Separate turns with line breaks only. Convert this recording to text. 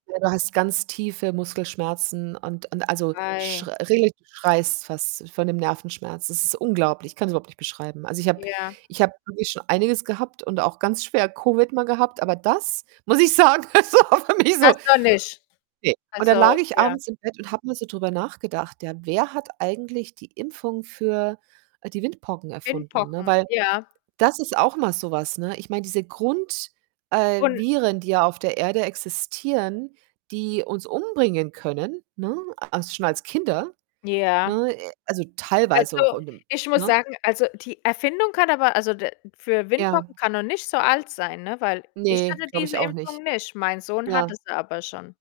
Ja du hast ganz tiefe Muskelschmerzen und und also, sch
Wei
regelrecht du schreist fast von dem Nervenschmerz. Das ist unglaublich. Ich kann's überhaupt nicht beschreiben. Also, ich habe
Ja.
ich habe wirklich schon einiges gehabt und auch ganz schwer Covid mal gehabt, aber das muss ich sagen, das war für mich so
Das noch nicht.
ne, und dann
Also
lag ich
ja.
abends im Bett und habe mal so drüber nachgedacht, ja, wer hat eigentlich die Impfung für, äh, die Windpocken erfunden, ne?
Windpocken,
Weil
ja.
das ist auch mal so was, ne? Ich meine, diese Grund äh,
Un
Viren, die ja auf der Erde existieren, die uns umbringen können, ne, also, schon als Kinder,
Ja.
ne äh, also, teilweise auch,
Also,
in dem
ich muss
ne?
sagen also, die Erfindung kann aber also, d für
Ja.
Windpocken kann noch nicht so alt sein, ne, weil ich
Ne,
hatte
glaube
diese
ich auch nicht.
Impfung nicht, mein Sohn hat
Ja.
es aber schon.